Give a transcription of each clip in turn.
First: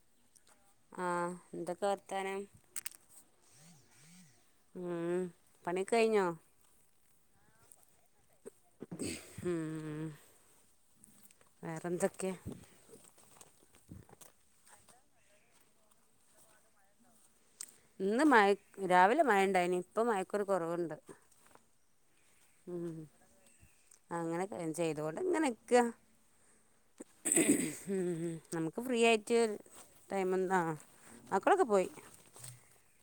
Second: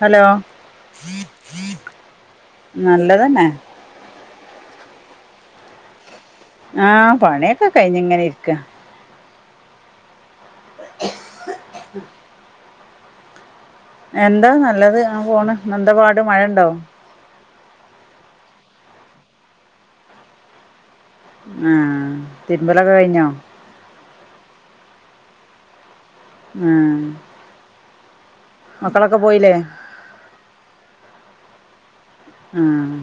Hello ആഹ് എന്തൊക്കെ വർത്താനം നല്ലതന്നെ ഉം പണിക്കഴിഞ്ഞോ ആ പണിയൊക്കെ കഴിഞ്ഞ്ങ്ങനെ ഇരിക്ക ഉം വേറെന്തൊക്കെ എന്താ നല്ലത് അങ്ങ്പോണ് പിന്നെന്തപാട് മഴണ്ടൊ ഇന്ന് മഴ രാവിലെ മഴണ്ടായിനി ഇപ്പ മഴക്കൊരു കുറവുണ്ട് ആ ഉം തിരുമ്പലൊക്കെ കഴിഞ്ഞോ അങ്ങനെക്കെ ചെയ്തോണ്ട്ങ്ങനെ നിക്കാ ആ ഉം നമുക്ക് ഫ്രീ മക്കളൊക്കെ ആയിട്ട് പോയില്ലേ ടൈമന്താ മക്കളൊക്കെ പോയി ആഹ്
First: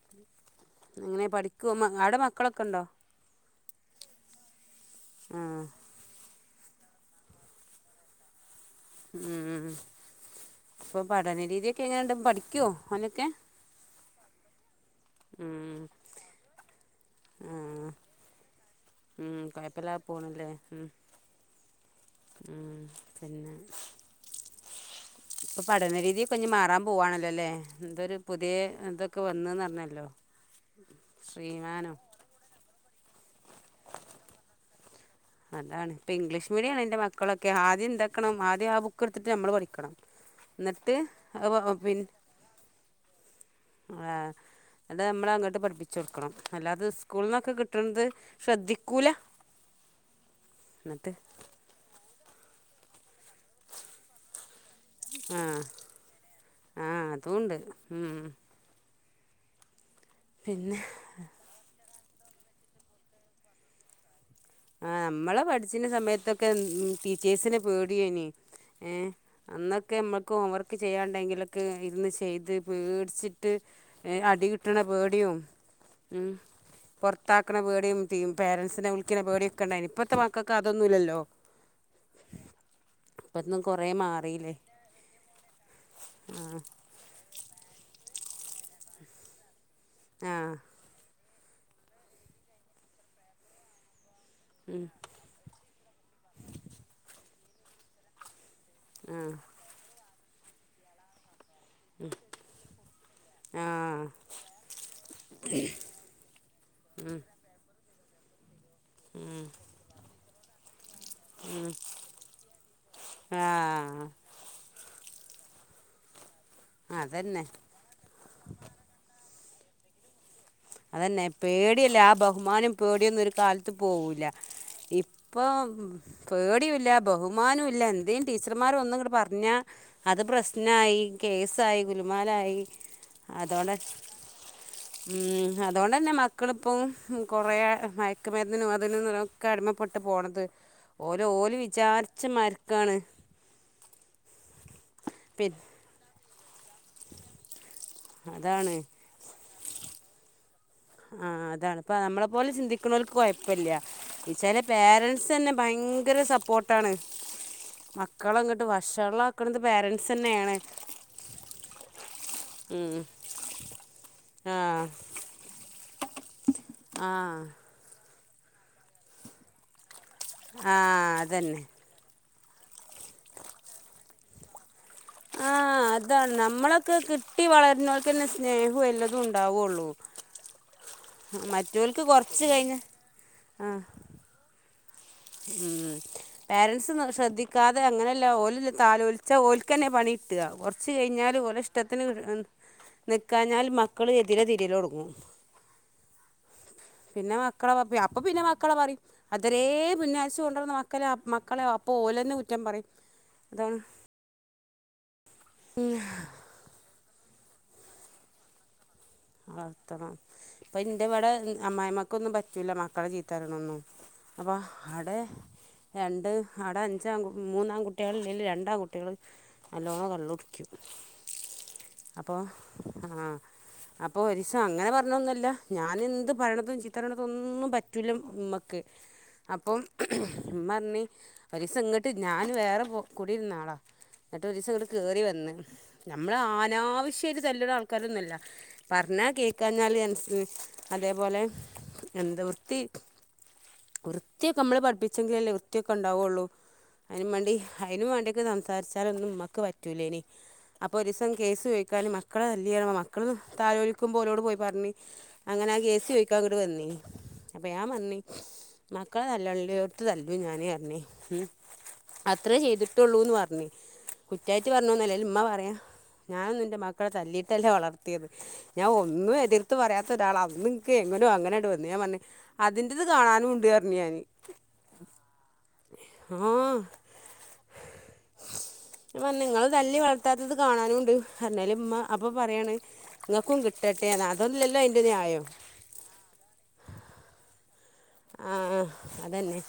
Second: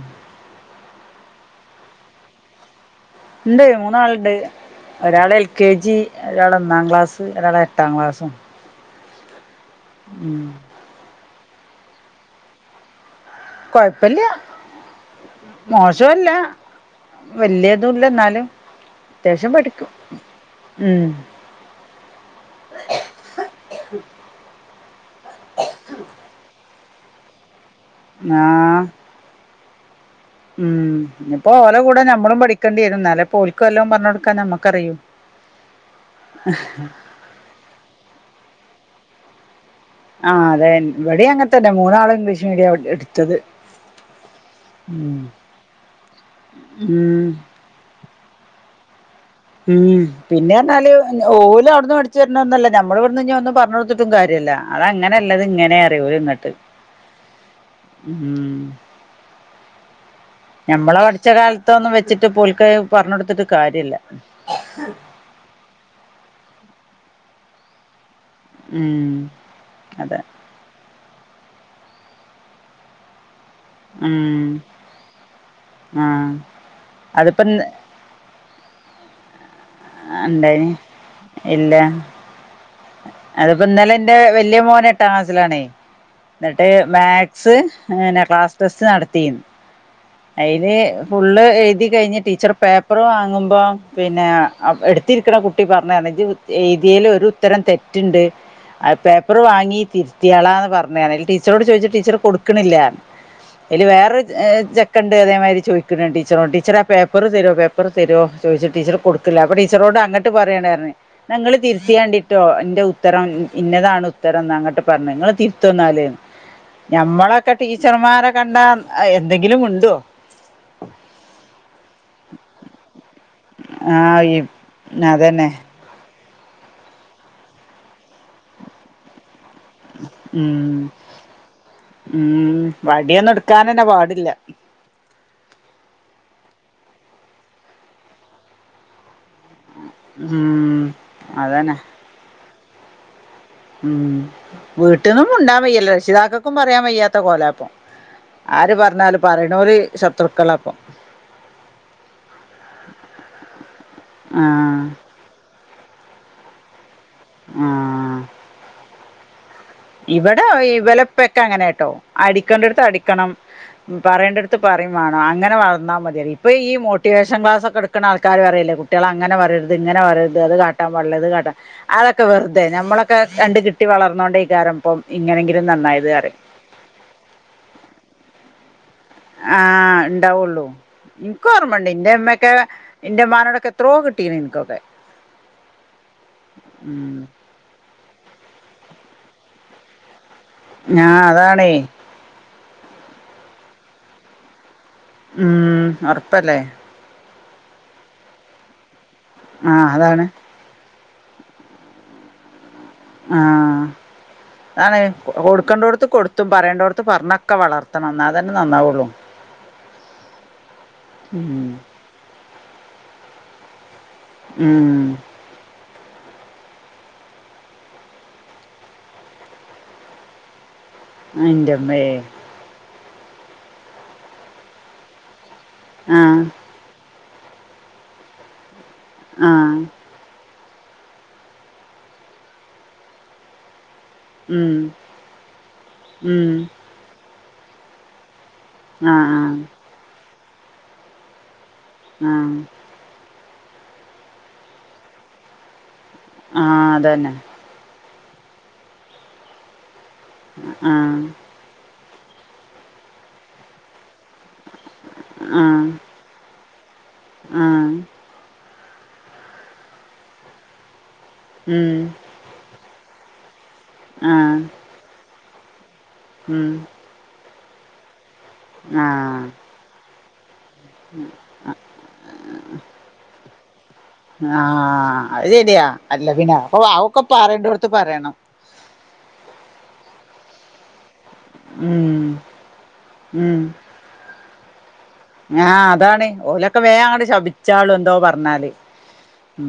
അങ്ങനെ പഠിക്കുമോ ആവിടെ മക്കളൊക്കെ ഉണ്ടോ ഉണ്ട് മൂന്നാളുണ്ട് ഒരാൾ എൽ ആഹ് കെ ജി ഒരാൾ ഒന്നാം ക്ലാസ് ഒരാൾ എട്ടാം ക്ലാസ്സും ഉം ഉം ഇപ്പൊ പഠന രീതിക്കെങ്ങനെയണ്ട് പഠികോ മോനൊക്കെ കൊഴപ്പില്ല ഉം മോശവല്ല ആഹ് വല്യതുംല്ല എന്നാലും ഉം അത്യാവശ്യം പഠിക്കും കുഴപ്പമില്ലാതെ പോണില്ലേ ഉം പിന്നെ ഇപ്പൊ പഠന രീതിൽ ഇപ്പൊ ഇനി മാറാൻ പോവാണല്ലോ അല്ലേ ഇതൊരു പുതിയ ആ ഇതൊക്കെ വന്നന്ന് പറഞ്ഞല്ലോ ഉം ശ്രീമാനോ ഇന്നലെപ്പോ ഒരിക്ക് വെല്ലോം പറഞ്ഞു കൊടുക്കാ നമക്കറിയൂ അതാണ് ഇപ്പൊ ഇംഗ്ലീഷ് മീഡിയമാണ് എന്റെ മക്കളൊക്കെ ആദ്യം എന്താക്കണം ആദ്യം ആ ബുക്ക് എടുത്തിട്ട് നമ്മള് പഠിക്കും ആ അതെ ഇവിടെ അങ്ങനത്തന്നെ മൂന്നാളും ഇംഗ്ലീഷ് മീഡിയം എടുത്തത് ആഹ് അല്ല ഉം നമ്മള് അങ്ങോട്ട് പഠിപ്പിച്ചു കൊടുക്കണം അല്ലാതെ ഉം സ്കൂളിൽന്നൊക്കെ കിട്ടുന്നത് ശ്രദ്ധിക്ക ഉം പിന്നെ പറഞ്ഞാല് എന്നിട്ട് ഓലും അവിടുന്ന് മേടിച്ചു വരണന്നല്ല നമ്മൾ ഒന്നും പറഞ്ഞ് കൊടുത്തിട്ടും കാര്യല്ല അത് അങ്ങനെ ആ ഇത് ഇങ്ങനെ അറിയോ ഇങ്ങോട്ട് ആ ഉം പിന്നെ ഞമ്മള് പഠിച്ച കാലത്തൊന്നും വെച്ചിട്ട് പോൽക്ക പറഞ്ഞ് കൊടുത്തിട്ട് കാര്യല്ല ആ നമ്മള് പഠിച്ചിന് സമയത്തൊക്കെ ടീച്ചേഴ്സിനെ പേടിയനി ഏ ഉം അന്നൊക്കെ അതെ നമ്മൾക്ക് ഹോം വർക്ക് ചെയ്യാണ്ടെങ്കിലോ ഒക്കെ ഇരുന്ന് ചെയ്ത് പേടിച്ചിട്ട് ഉം അടി കിട്ടണ പേഡിയവും ഉം ആഹ് അതിപ്പോ പൊറത്താക്കണ ഇന്ന് പേടിയും പേരൻസിനെ വി ചിന്തിക്കണ പേടിയൊക്കെ ഉണ്ടായിന് ഇപ്പത്തെ മക്കാക്ക് ഇണ്ടായിനി അതൊന്നുമല്ലല്ലോ ഇല്ല അതിപ്പോ ഇന്നലെ എന്റെ വല്യ മോന എട്ടാം ക്ലാസിലാണേ എന്നിട്ട് മാത്‍സ് പിന്നെ ക്ലാസ് ടെസ്റ്റ് നടത്തിന്ന് ആ ആ അതിൽ ഫുള്ള് എഴുതി കഴിഞ്ഞ് ടീച്ചർ പേപ്പർ വാങ്ങുമ്പോ പിന്നെ എടുത്തിരിക്കണ കുട്ടി പറഞ്ഞതണെങ്കിൽ ഏതിയൽ ഒരു ഉത്തരം തെറ്റുണ്ട് പേപ്പർ വാങ്ങി തിത്തിയാളാന്ന് പറഞ്ഞയാണ് ടീച്ചോട് ചോദിച്ച ടീച്ചർ കൊടുക്കണില്ല ആ അയിലെ വേറെ ഒരു ചെ കണ്ട് അതേമാതിരി ചോദിക്കുന്നുണ്ട് ടീച്ചറോട് ടീച്ചറേ ആ പേപ്പറ് തരുവോ പേപ്പറ് തരുവോ ചോദിട്ട് ടീച്ചർ കൊടുക്കില്ല അപ്പോ ടിച്ചറോട് അങ്ങോട്ട് പറയണമായണ് പറഞ്ഞ് ഞങ്ങള് തിർത്തിയേണ്ടിട്ടോ എന്റെ ഉത്തരം ആ ഇന്നതാണ് ഉത്തരന്ന് അങ്ങട്ട് പറ- പറഞ്ഞ് നിങ്ങള് തിർത്തുന്നാല് ആ അതന്നെ ഞമ്മളൊക്കെ ടീച്ചർമാരെ കണ്ടാ എന്തെങ്കിലും മി മിണ്ടുവോ അതന്നെ പേടിയല്ലേ ആ ബഹുമാനം പേടിയൊന്നും ഒരു കാലത്ത് ആഹ് പോവൂല്ല ഈ അതന്നെ ഇപ്പം പേടിയുംല്ല ബഹുമാനവും ഇല്ല എന്തേും ടീച്ചർമാര ഒന്നും ഇങ്ങൂടെ പറഞ്ഞാ അത് ഉം പ്രശ്നമായി കേസായി ഗുലുമാലായി ഉം വടിയൊന്നും അതോടെ എടുക്കാനന്നെ പാടില്ല ഉം അതുകൊണ്ട് തന്നെ മക്കളിപ്പം കൊറെ മയക്കുമരുന്നിനും അതിനുംക്കെ അടിമ- പേട്ട് പോണത് ഉം ഓര ഓലും അതന്നെ വിചാരിച്ച് മരക്കാണ് ഉം വീട്ടന്നും പിന്നെ മുണ്ടാൻ വയ്യല്ലോ രക്ഷിതാക്കൾക്കും പറയാൻ വയ്യാത്ത കോലാപ്പം അതാണ് ആര് പറഞ്ഞാല് പറയണൂല് ശത്രുക്കള അപ്പം ആഹ് അതാണ് ഇപ്പ നമ്മളെ പോലെ ചിന്തിക്കുന്നവർക്ക് കുഴപ്പില്ല ഈ ചെല ആഹ് പേരൻസ് തന്നെ ഭയ ഭയങ്കര സപ്പോർട്ടാണ് മക്കളങ്ങോട്ട് വഷള- ഇവിടെഈ വലപ്പൊക്ക അങ്ങനൊട്ടോ അടിക്കേണ്ടടുത്ത് ഉം അടിക്കണം പറയേണ്ട അടുത്ത് ആഹ് പറയാ - [unintelligible] അങ്ങനെ വളർ വന്നാ മതിയ ഇപ്പൊ ഈ മോട്ടിവേഷൻ ആഹ് ക്ലാസ്ക്കെ എടുക്കണആൾക്കാര് പറയില്ല കുട്ടികളെ അങ്ങനെ പറയരുത് അങ്ങനെ പറയരുത് ഇത് അത് കാട്ടാൻ ആഹ് പടില്ല ഇത് കാട്ടാം അതന്നെ അതൊക്കെ വെറുതെ നമ്മളൊക്കെ കണ്ട് കിട്ടി വളർന്നോണ്ടേ ഇതാരഭം ആഹ അതാണ് നമ്മളൊക്കെ കിട്ടി വളരുന്നവൾക്കന്നെ സ്നേഹവും എല്ലാം ആഹ് ഉണ്ടാവുള്ളൂ എനിക്ക് ഓർമ്മണ്ട് മറ്റോൽക്ക് കുറച്ച് ഇന്റെമ്മയൊക്കെ കഴിഞ്ഞ് എന്റെ ഇമ്മനോടൊക്ക്ഇത്രഓ കിട്ടീനു എനിക്കൊക്കെ ഉ പോരൻസ് ഉം ശ്രദ്ധിക്കാതെ അങ്ങനെ ഓൽ തഒലിച്ച ഓലക്കന്നെ പണി കിട്ടുക കൊറച്ച് ആഹ് കഴിഞ്ഞാല് ഓല അതാണേ ഇഷ്ടത്തിന്- നിൽക്കാഞ്ഞാൽ മക്കൾ എതിരെ തിരിലടും ഉം ഉറപ്പല്ലേ പിന്നെ മക്കളെ അപ്പൊ പിന്നെ മക്കളെ പറയും അത്തരേ ആഹ് അതാണ് പിന്നച്ച കൊണ്ടിരുന്ന- മക്കലെ മക്കളെ അപ്പോൾ ഓലെന്നാകുറ്റം പറയും ആ അതാണ് അതാണ് കൊടുക്കേത്ത് കൊടുത്തും പറയണ്ടടുത്ത് പറഞ്ഞൊക്കെ വളർത്തണം എന്നാ തന്നെ നന്നാവുള്ളൂ വളർത്തണം ഇപ്പൊ എന്റെ ഇവിടെ ഉം അമ്മായിമ്മക്കൊന്നും പറ്റൂല്ല മക്കളെ ചീത്തപാറയാണഒന്നും ഉം അപ്പഹാടെ രണ്ട് അവിടെ അഞ്ചാം മൂന്നാംകുട്ടികൾ അല്ലെങ്കിൽ രണ്ടാംകട്ടികൾ നല്ലോണം കള്ള് കുടിക്കും ആൻന്റെമ്മേ ആ അപ്പൊ ഒരുരിസം അങ്ങനെ പറഞ്ഞൊന്നല്ല ഞാൻ എന്ത് ആഹ് പറയണതും ചിത്ര- അതൊന്നും പറ്റില്ല നമുക്ക് ആഹ് അപ്പം ഉമ്മ പറഞ്ഞ് ഒരുലസ ഇങ്ങോട്ട് ഞാൻ വേറെ പോ കൂടിയിരുന്നാളാ എന്നിട്ട് ഒരു ദിവസം ഉം ഇങ്ങട്ട് കേറി വന്ന് നമ്മള് ഉം അനാവശ്യമായിട്ട് തല്ലണ ആൾക്കാരൊന്നുംല്ല പറഞ്ഞാൽ ആഹ് ആഹ് കേക്കാഞ്ഞാല് അതേപോലെ എന്താ ആഹ് വൃത്തി- വൃത്തിയൊക്കെ നമ്മള് പഠിപ്പിച്ചെങ്കിലും അല്ലേ വൃത്തിയൊക്കെ ഉണ്ടാവുള്ളൂ ആഹ് അതിന് അതന്നെ വേണ്ടി അതിന് വേണ്ടി സംസാരിച്ചാലൊന്നുംക്ക് പറ്റല ഇനി അപ്പോൊ ആഹ് ഒരുസം കേ ചോദിക്കാലും മ മക്കളെ നല്ല മക്കളും താൊ ഒരു നക്കും പോലോട് പോയി പറഞ്ഞഞ് ആഹ് അങ്ങനെ ഗ ആഹ് എ സി ചോയ്ിക്കാങ്ങോട്ട് വന്നി അപ്പൊ ഞാൻ വന്നി മക്കളെ തല്ലള്ളോർത്ത് തല്ലു ഞാനേ പറഞ്ഞേ ഉ ഉം അത്രേ ചെയ്തിട്ടുള്ളൂന്ന് പറഞ്ഞേ ആഹ് കുറ്റാ്ു പറഞ്ഞുന്നല്ലേ ഉമ്മ പറയാം ഞാനൻൊന്ന് ഉം എന്റെ മക്കളെ തല്ലിട്ടല്ലേ വളർത്തിയത് ഞാൻ ഒന്നും ആഹ് എതിർത്ത് പറയാത്ത ഒരാൾ അന്നും എനും അങ്ങനെയട്ട വു ഞാൻ പറ അതിന്റത് കാണാനുംണ്ട് ആഹ അത് ശരിയാ അല്ല ആ പിന്നെ അപ്പൊ അവൊക്കെ പറണ്ടോടുത്ത് പറയണം അ നിങ്ങള്ൾ തല്ലി വളർത്താത്തത് കാണാനുംുണ്ട് പറഞ്ഞല്മ്മ ഉം അപ്പൊ പറയാണ് നിങ്ങൾക്കും ഉം കിട്ടട്ടെ എന്ന് അതൊന്നുമല്ലല്ലോ അതിൻ്റെ ന്യായം ആ അതാണ് ഓലൊക്കെ വേ അങ്ങ ശപ ച്ച എന്തോ ആ പറഞ്ഞാല് ഉ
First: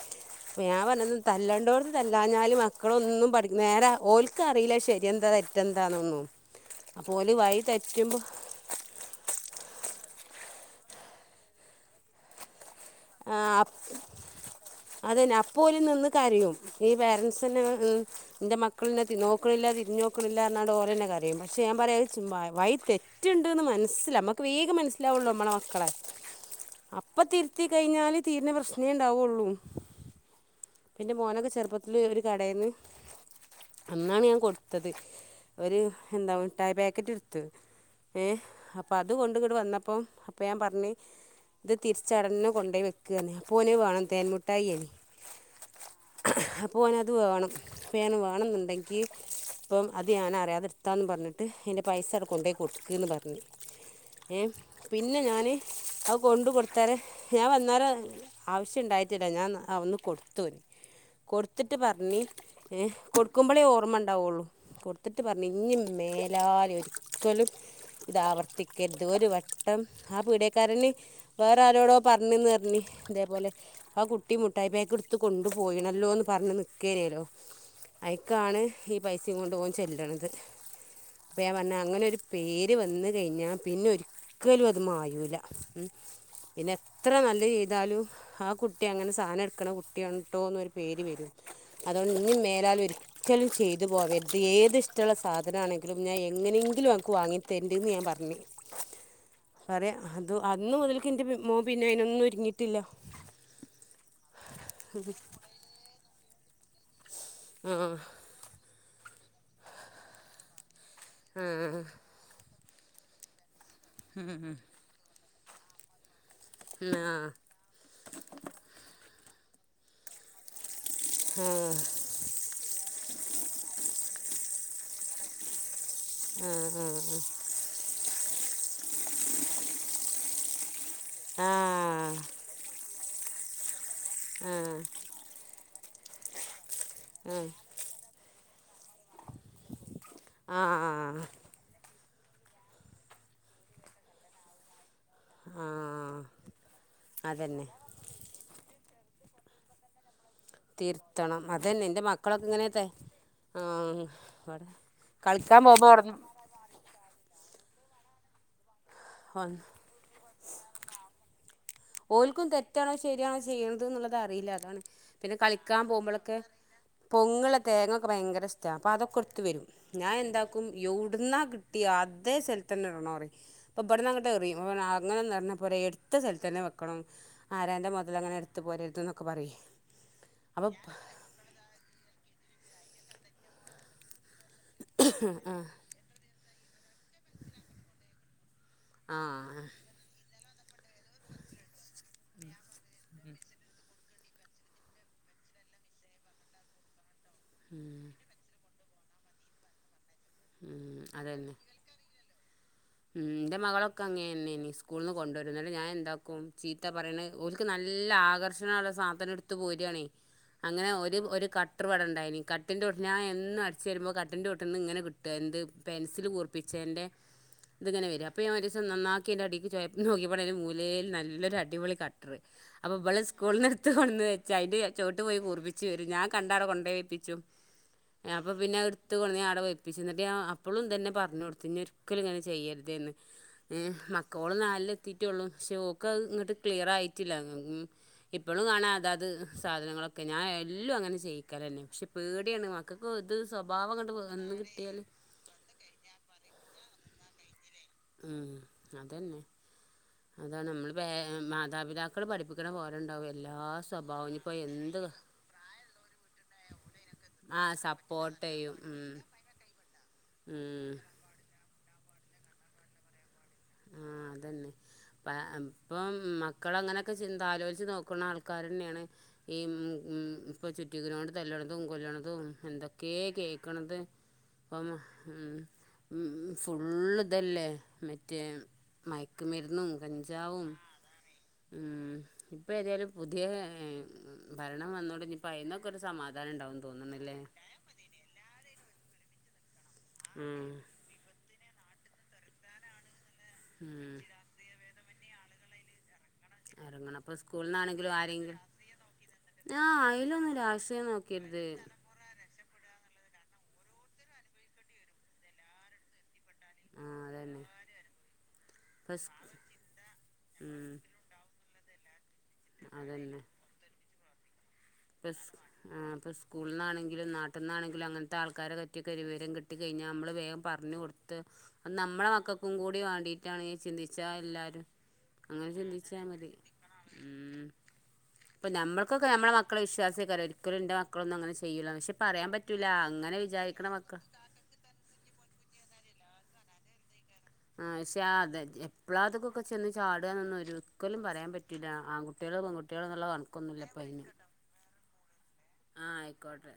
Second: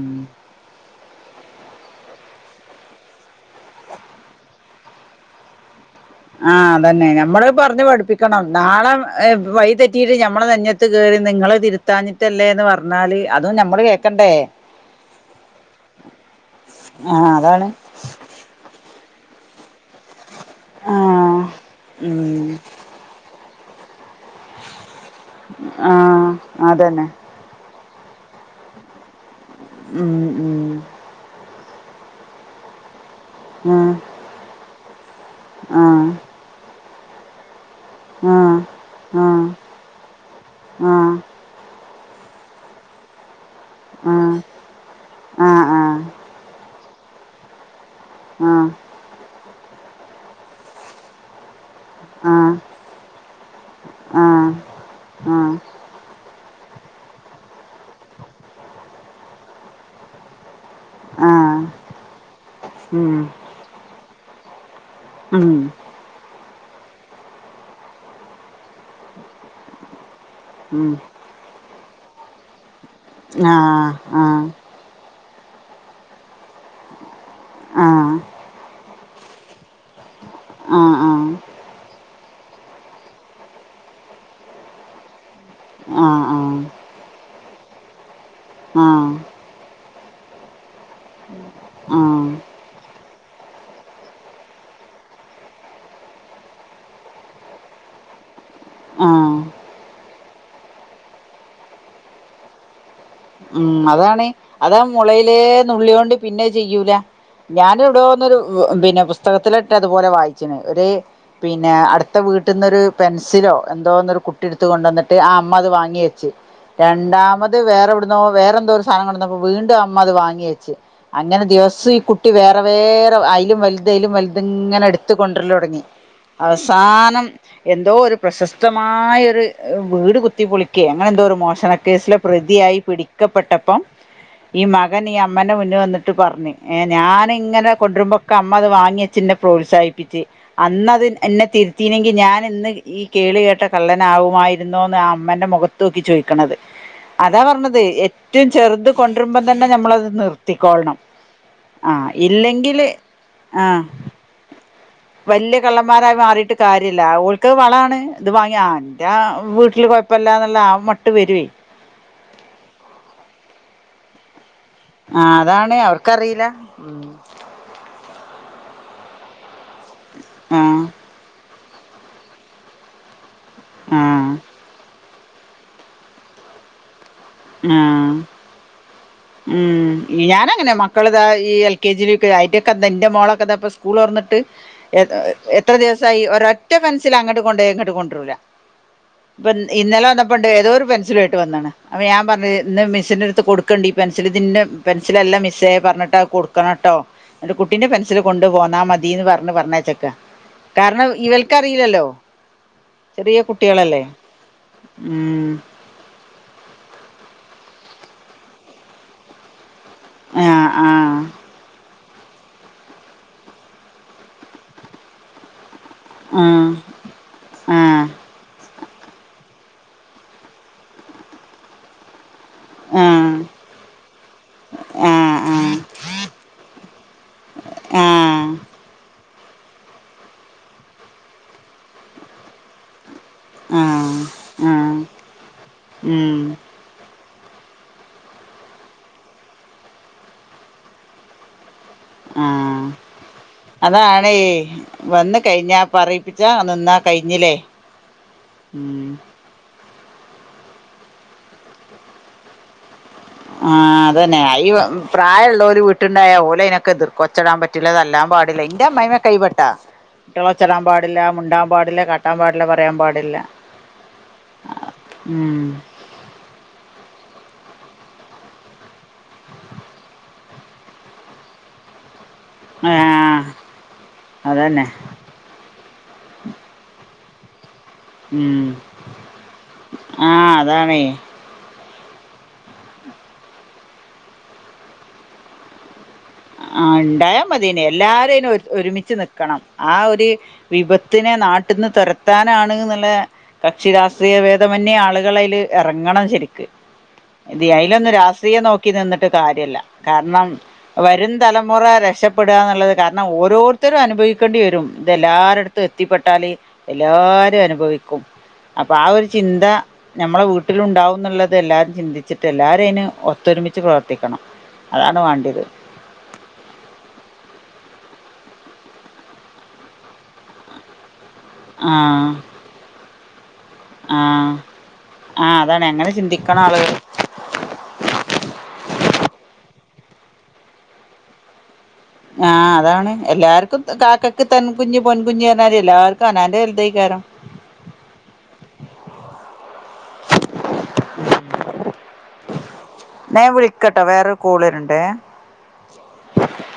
തല്ലണ്ടോടന്ന് തല്ലാഞ്ഞാല് മക്കളൊന്നും പഠ നേരെ ഓല്ക്ക അറിയില്ല ശരിയ എന്താ തെറ്റന്ത ആഹ അതന്നെ ഞമ്മള് പറഞ്ു തെറ്റുമ്പോൾ പഠിപ്പിക്കണം നാളെ വൈതെറ്റി കറ്റീട്ട നമ്മള് നന്നയത്ത് കേയറി നിങ്ങള്ൾ തിരുത്താഞ്ഞിട്ടല്ലേ എന്ന് പറഞ്ഞാല് അതും നമ്മള് കേക്കണ്ടേ അതന്നെ അപ്പോലും നിന്ന് കരും ഈ ആഹ് പേരൻറ്സെ അതാണ് എന്റെ മക്കളെ നോക്കില്ല തിരി നോക്കണില്ല എന്നാണ് ോഓരന്നെറിയം ആഹ് പക്ഷെ ഞാൻ പറയാ ഉം വൈ തെറ്റുണ്ട് മനസ നമ്മക്ക് വേഗം മനസിലാവുള്ളു നമ്മളെ മക്കളെ ആഹ് അതന്നെ അപ്പ ഞ്ഞാല് തീര പ്രശ്നേ ഉണ്ടാവയുള്ളൂ ഉം ഉം പിെ മോനൊക്കെ ചെറുപ്പത്തില്ൽ ഒരു കടയിൽന്ന് ആഹ് അന്നാണ് ഞാൻ കൊടുത്തത് ഒരു ആഹ് എന്താ മുട്ടായ പാക്കറ്റ് എടുത്ത ഏ അപ്പൊ അത കൊണ്ട ഇങ്ങടെ വന്നപ്പ അപ്പൊ ഞാൻ പറഞ്ഞി ഇത് തിരിച്ചടന്ന്ു കൊണ്ട പോോയി വെക്കുകന്നെ അപ്പ നെ വേണം തേന്മുട്ടായി അനി ഉം പോൻത് വേണം പോൻ വേണമെന്നുണ്ടെങ്കിൽ അപ്പം അത് ഞാനൻറിയാതെത്താന്ന് പറഞ്ഞിട്ട് എ് പൈസ അവിടെ കൊണ്ടോയി ആഹ് കൊടുക്കന്ന് പറഞ്ഞു ഏ ആഹ് പിന്നെ ഞാൻ ആഹ് അത് കൊണ്ട് കൊടുത്ത തരെ ഞാൻ വന്നാൽ ആവശ്യം ഉണ്ടായിട്ടില്ല ഞാൻ ഒന്ന് കൊടുത്ത വരും ആഹ് കൊടുത്തിട്ട് പറഞ്ഞ ഏ ഉം കൊടുക്കുമ്പോളേ ഓർമ്മ ഉണ്ടാവുള്ളൂ കൊടു ട്ട് ഉം പറഞ്ഞഞ് ഇും മേല ഒരിക്കലും ഇത ആവർത്തിക്കരുത് ഒരു വട്ടം ആ ഉം പീഡക്കാരന് വേറെ ആരോടോ പറഞ്ഞ് ന്ന് പറഞ്ഞ് അതേപോലെ ആഹ് ആ കുട്ടി ആഹ് മുട്ടായി പാക്കെടുത്ത് കൊണ്ടു പോയിണല്ലോ എന്ന് പറഞ്ഞ് നിൽക്കരേല്ലോ ആഹ് ഐക്കാണ് ഈ പൈസയും കൊണ്ട് ഓൻ ചെല്ലണത് ആഹ് ആഹ് അപ്പ ഞൻ പറഞ്ഞാ അങ്ങനെരു പേര് വന്ന് കഴിഞ്ഞാൽ പിന്നെ ഒരിക്കലും അത് മായൂല്ല ഉ ആഹ് ആഹ് പിന്നെ എത്ര നല്ല ചെയ്താലും ആ കുട്ടി ആഹ് അങ്ങനെ സാധനം എടുക്കണ കുട്ടിയട്ടോ എന്നൊരു പേര് വരും അതുകൊണ്ട് ആഹ് ഇന മേലാലും ഒരിക്കലും ചെയ്തു പോവംത് ഏത് ഇഷ്ടമുള്ള സാധന ആണെങ്കിലും ഞാ എങ്ങനെങ്കിലും അനിക്ക് വാങ്ങി തരലുണ്ട് ഞാൻ പറഞ്ഞന്ന് ഞ്ഞ് ആഹ് പറയാ അത് അന്ന മുതലക്ക എന്റെ മോ പിന്നെ അയിനൊന്നും ഒരുങ്ങിട്ടില്ല ഉം അതാണ് അതാ മുളയിലെ നുള്ളൊണ്ട് പിന്നെ ചെയ്യൂല ആ ഞാന ഇവിടെോന്നരു പിന്നെ പുസ്തകത്തിലിട്ട് അതുപോലെ വായിച്ചന് ഒരു ആ പിന്നെ അടുത്ത വീട്ടിൽന്നൊരു പെൻസിലോ എന്തോന്നരു കുട്ടിയ എടുത്ത കൊണ്ട വന്നിട്ട് ആ അമ്മ അത് വാങ്ങി വെച്ചു രണ്ടാമത് വേറെവിടു വേറെന്തോ ഒരു സാധന കണ്ടപ്പോ വീണ്ടും അമ്മ അത് വാങ്ങ വെച്ച് അങ്ങനെ ആ ആ ദിവസം ഈ കുട്ടി വേറെ വേറെ അലും വലുത അലും വലുത ഇങ്ങനെടുത്ത് കൊണ്ടുവരല തുടങ്ങി അവസാനം എന്തോ ഒരു പ്രശസ്തമായൊ ഒരു വീട് കുത്തി പൊളിക്ക എങ്ങനെന്തോ ഒരു ആ ആ ആ മോഷണ കേസില് പ്രതിയായി പിടിക്കപ്പെട്ടപ്പം ഈ മകൻ ഈ അമ്മനെ മുന്ന വന്നിട്ട് പറഞ്ഞ ഏർ ഞാന ഇങ്ങനെ കൊണ്ടരുമ്പോക്കെ മ്മത് വാങ്ങച്ചെ പ്രോത്സാഹിപ്പ ആ ആ അന്നത് ആ തി ഞാൻ ഇന്ന് ഈ കേളി കേട്ട കള്ളനാവുമായിരുന്നോന്ന് അമ്മന്റെ മുഖത്ത് നോക്കി ആഹ് ചോദിക്കണത് അതാ അതന്നെ പറഞ്ഞത് ഏറ്റവും ചെർത് കൊണ്ടര്മ്പം തന്നെ നമ്മളത് നിർ തീർത്തണം അതന്നെ എന്റെ മക്കളൊക്കെ ഇങ്ങനെത്തെ ഇല്ലെങ്കില് ആഹ് വല്യ കളിക്കാൻ പോകുമ്പോ കള്ളന്മാരായി മാറിയിട്ട് കാര്യ ഇല്ല ഓൽക്ക് വളാണ് ഇത് വാങ്ങിയ എന്റെ വീട്ടില് കൊഴപ്പില്ലാന്നുള്ള ആ മട്ട് വരു. ഓൽക്കും തെറ്റാണോ ശരിയാണോ ചെയ്യണത് ന്നുള്ളത് അറീല്ല ആ പിന്നെ അതാണ് കളിക്കാൻ പോവുമ്പളൊക്കെ അവർക്കറിയില്ല പൊങ്ങുള്ള തേങ്ങൊക്കെ ഭയങ്കര അപ്പൊ അതൊക്കെ ഇട്ത്ത് വരും ഞാൻ എന്താക്കും ആഹ് യൊവ്ട്ന്നാ കിട്ടിയെ അതേ സ്ഥലത്ത് തന്നെ ഇട്ണം പറിം അപ്പൊ ഇപട്ന്ന് അങ്ങട്ട് ആഹ് എറിം അപ്പൊ ഞ്ഞാം പറിം അങ്ങനൊന്നും എറിഞ്ഞാ പോര ഇട്ത്ത സ്ഥലത്തന്നെ വെക്കണം ആ ആരാന്റെ മുതൽ അങ്ങനെ എടുത്ത് പോരരുത് എന്നൊക്കെ പറയും ഉം അപ്പൊ ഞാനങ്ങനെ മക്കളതാ ഈ എൽ കെ ജി എന്റെ മോളൊക്കത സ്കൂൾറൊന്നിട്ട് ആഹ് എത്ര ദിവസായി ഒരറ്റ ഒറ്റ പെൻസിൽ അങ്ങട്ട് കൊണ്ടോയാ ഇങ്ങട്ട് കൊണ്ടരൂല ഇപ്പൊ ആഹ് ഇന്നലെ പണ്ട്ഏതോരു പെൻസിലുയിട്ട് വന്നണ് അപ്പ ഞാൻ പറഞ്ഞത് ഇന്ന് മിസ്ന്റെടുത്ത് കൊടുക്കേണ്ടി. പെൻസിലിതിന്നെ പെൻസിലെല്ല മിസ്സേ പർഞ്ഞിട്ട കൊടുക്കണംട്ടോ. എന്റെ കുട്ടീന്റെ ഉം പെൻസിൽ കൊണ്ട് പോന്നാ മതിന്ന് പർഞ് പർഞ്ഞയ്‌ച്ചക്ക. ഉം കാരണം. അതന്നെ ഇവൽക്കറിയില്ലല്ലോ. ഉം ചെറിയ ന്റെ മകളൊക്കെ കുട്ടികളല്ലേ അങ്ങനെന്നീനി സ്‌കൂൾന്ന് ഉം കൊണ്ടാരും ന്നട്ട് ഞാൻ എന്താക്കും ചി എത്ത പറണ് ഓൽക് നല്ല ആകർഷണള്ള സാധന ട്ത് പോയി ക്യായണേ ആ ആ അങ്ങനെ ഒരു ഒരു കട്ട്. വെട ഇണ്ടായിനി കട്ടിന്റൊട്ട് ഞാൻ എന്നും അടിചേരുമ്പം കട്ടിന്റൊ ട്ടീന്ന്ങ്ങനെ കിട്ടു എന്ത് പെൻസില് ആ കൂർപ്പിച്ചെന്റെ ആ ഇത്ങ്ങനെ വരും അപ്പൊ ഞാൻ ത് നന്നാക്കി അയിന്റെ അടീക് ചോയപ് നോക്കിയപ്പോ അയിന്റെ മൂലേൽ നല്ലരു അടിപൊളി ക അപ്പൊ ആ ആ ബള് സ്കൂള്ന്ന് ട്ത്ത്‌ കൊടന്ന് വെച്ചഅയിന്റെ ചോട്ടു പോയി കുർപ്പിച്ച് വരും ഞാൻ കണ്ടാ അവിടെ കൊണ്ടയിപ്പിച്ച് ആ ച്ചു അപ്പൊ ആ പിന്നെ അടുത്തു കൊടന്ന് അ അവിടെ വെപ്പിച്ച് എന്നിട്ട് ഞാൻ അപ്പോളും ഇതു തന്നെ പറഞ്ഞ് കൊടുത്ത് ഇനി ഒരിക്കലും ഇങ്ങനെ ചെയ്യരുതേ എന്ന്. ആ ഉം മക്കോള് ആ നാലിൽ എത്തീട്ടോയുള്ളൂ ക്ഷെ ഓക്കത് ഉം ഇങ്ങട്ട് ക്ലിയറായി പറ്റില്ലന്ന് ഇപ്പോളും കാണാ അതാത് സാധനങ്ങളൊക്കെ ഞാൻ എല്ലും അങ്ങനെ ചെയ്യിക്കലെന്നെ. ആ അങ്ങോട്ട് അതാണേ വന്ന് കിട്ടിയാൽ വന്ന് കഴിഞ്ഞപ്പ പറയിപ്പിച്ചാ നിന്നാ.. കഴിഞ്ഞിലെ? മ് അതന്നെ അതാണ് മ്മള് ബേ മാതാപിതാക്കൾ പഠിപ്പിക്കണ പോലെ.. ഉണ്ടാവും എല്ലാ ആഹ് സ്വഭാവം അതന്നെ ഇനിയിപ്പോൾ ഈ എന്ത് പ്രായല്ലോര് വീട്ടുണ്ടായ ഓലെ യി നൊക്കെ എതിർ ക്കൊ ഒച്ചടാൻ ആ പറ്റൂല തല്ലാം സപ്പോർട്ട് പാടില്ല ചെയ്യും ഇന്റെ ഉം, അമ്മായിമ്മക്കെ കൈപെട്ടാ കുട്ടിളൊച്ചല്ലാൻ ഉം. പാടില്ല' മുണ്ടാൻ. പാടില്ല കാട്ടാൻ പാടില്ല പറയാൻ പാടില്ല. ആ അതന്നെ. ഇപ്പ ഉം ഇപ്പം മക്കള് അങ്ങനൊക്കെ ചിന്താലോചിച്ച് നോക്കണ ആൾക്കാരെന്നെയാണ് ഈ മ് ഇപ്പോൾ ചുറ്റി ഗ്രൗണ്ട് തല്ലണതും കൊല്ലണതും അതും ആ എന്തൊക്കെ കേക്കണത്. അതന്നെ ഓമ ഉം ഉം ഫുള്ള് അതല്ലേ മറ്റേ ഉം മയക്ക്മരുന്നും ആ കഞ്ചാവും.. അതാണേ മ് ഇപ്പ ഏതായാലും പുതിയ ഭരണം വന്നോടെ ഇനി ഇപ്പ അയിന്നൊക്കെ ഒരു സമാ ആ ഉണ്ടായാ മതേനി എല്ലാരും അയിന് ഒര് ഒരുമിച്ച് നിക്കണം ആ ഒരു ഉം വിപത്തിനെ നാട്ട്ന്ന് തുരത്താനാണ് ന്ന്ള്ള കക്ഷി ഉം രാഷ്ട്രീയ ഭേദമന്യേ ആളുകളയില് എറങ്ങണം ശരി ഇറങ്ങണം അപ്പൊ [inaudible] അയിലൊന്നും സ്കൂളിന്നാണെങ്കിലും ആരെങ്കിലും രാഷ്ട്രീയം നോക്കി നിന്നിട്ട് കാര്യല്ല ആഹ് കാരണം അയിലൊന്നും രാഷ്ട്രീയം വരും തലമുറ നോക്കരുത് [inaudible] ഇടാന്നുള്ളത് കാരണം ഓരോരുത്തരും അനുഭവിക്കണ്ടി വരും ഇത് എല്ലരെട്ത്തും എത്തിപ്പെട്ടാൽ ആഹ് എല്ലാരു അതന്നെ അനുഭവിക്കും അപ്പൊ ആ ഒരു ഇപ്പസ് ചിന്ത നമ്മളെ ഉം വീട്ടിലുണ്ടാവുന്നുള്ളത് എല്ലാ ചിന്തിച്ചിട്ട് എല്ലാരുഅയിന് ഒത്തൊരുമിച്ച് പ്രവർത്തിക്കണം അതാണ് ബസ് വാണ്ടിയത് ആഹ് ബസ് സ്കൂളിൽന്നാണെങ്കിലും നാട്ടിൽനണെങ്കിലും അങ്ങനത്തെ ആൾക്കാരെപറ്റി ഒരു വിവരം കിട്ടി കഴിഞ്ഞാൽ നമ്മൾ അത് വേഗം പറഞ്ഞഞ് കൊടുത്ത് അത് ആഹ് നമ്മുടെ മക്കൾക്കും കൂടി വേണ്ടിട്ട് എന്താണ് ചിന്തിച്ചാ ആഹ് എല്ലാരും ആഹ് അങ്ങനെ അതാണ് ചിന്തിച്ചാ മതി ചിന്തിക്കണം ആളുകൾ ഉ ഇപ്പൊ നമ്മക്കൊക്കെ നമ്മളെ മക്കളെ വിശ്വാസിക്കക്ക ഒരിക്കുംന്റെ മക്കളൊന്നും അങ്ങനെ ചെയ്യൂലാന്ന് ആ അതാണ് എല്ലാർക്കും മക്കൾ കാക്കക്ക് തൻകുഞ്ഞ് പൊൻകുഞ്ഞ് പറഞ്ഞമാരി എല്ലാവർക്കും കനന്റെ എലുത കാരണം ആ പക്ഷെ അത് എപ്പളാ അതൊക്കൊക്കെ ചെന്ന് ചാടുകൊന്നും ഒരിക്കലും പറയാൻ പറ്റൂല്ല ആൺകുട്ടികള പെൺകുട്ടി ഞാൻ വിളിക്കട്ടോ വേറെരു കോളരുണ്ടേ ആ ആയിക്കോട്ടെ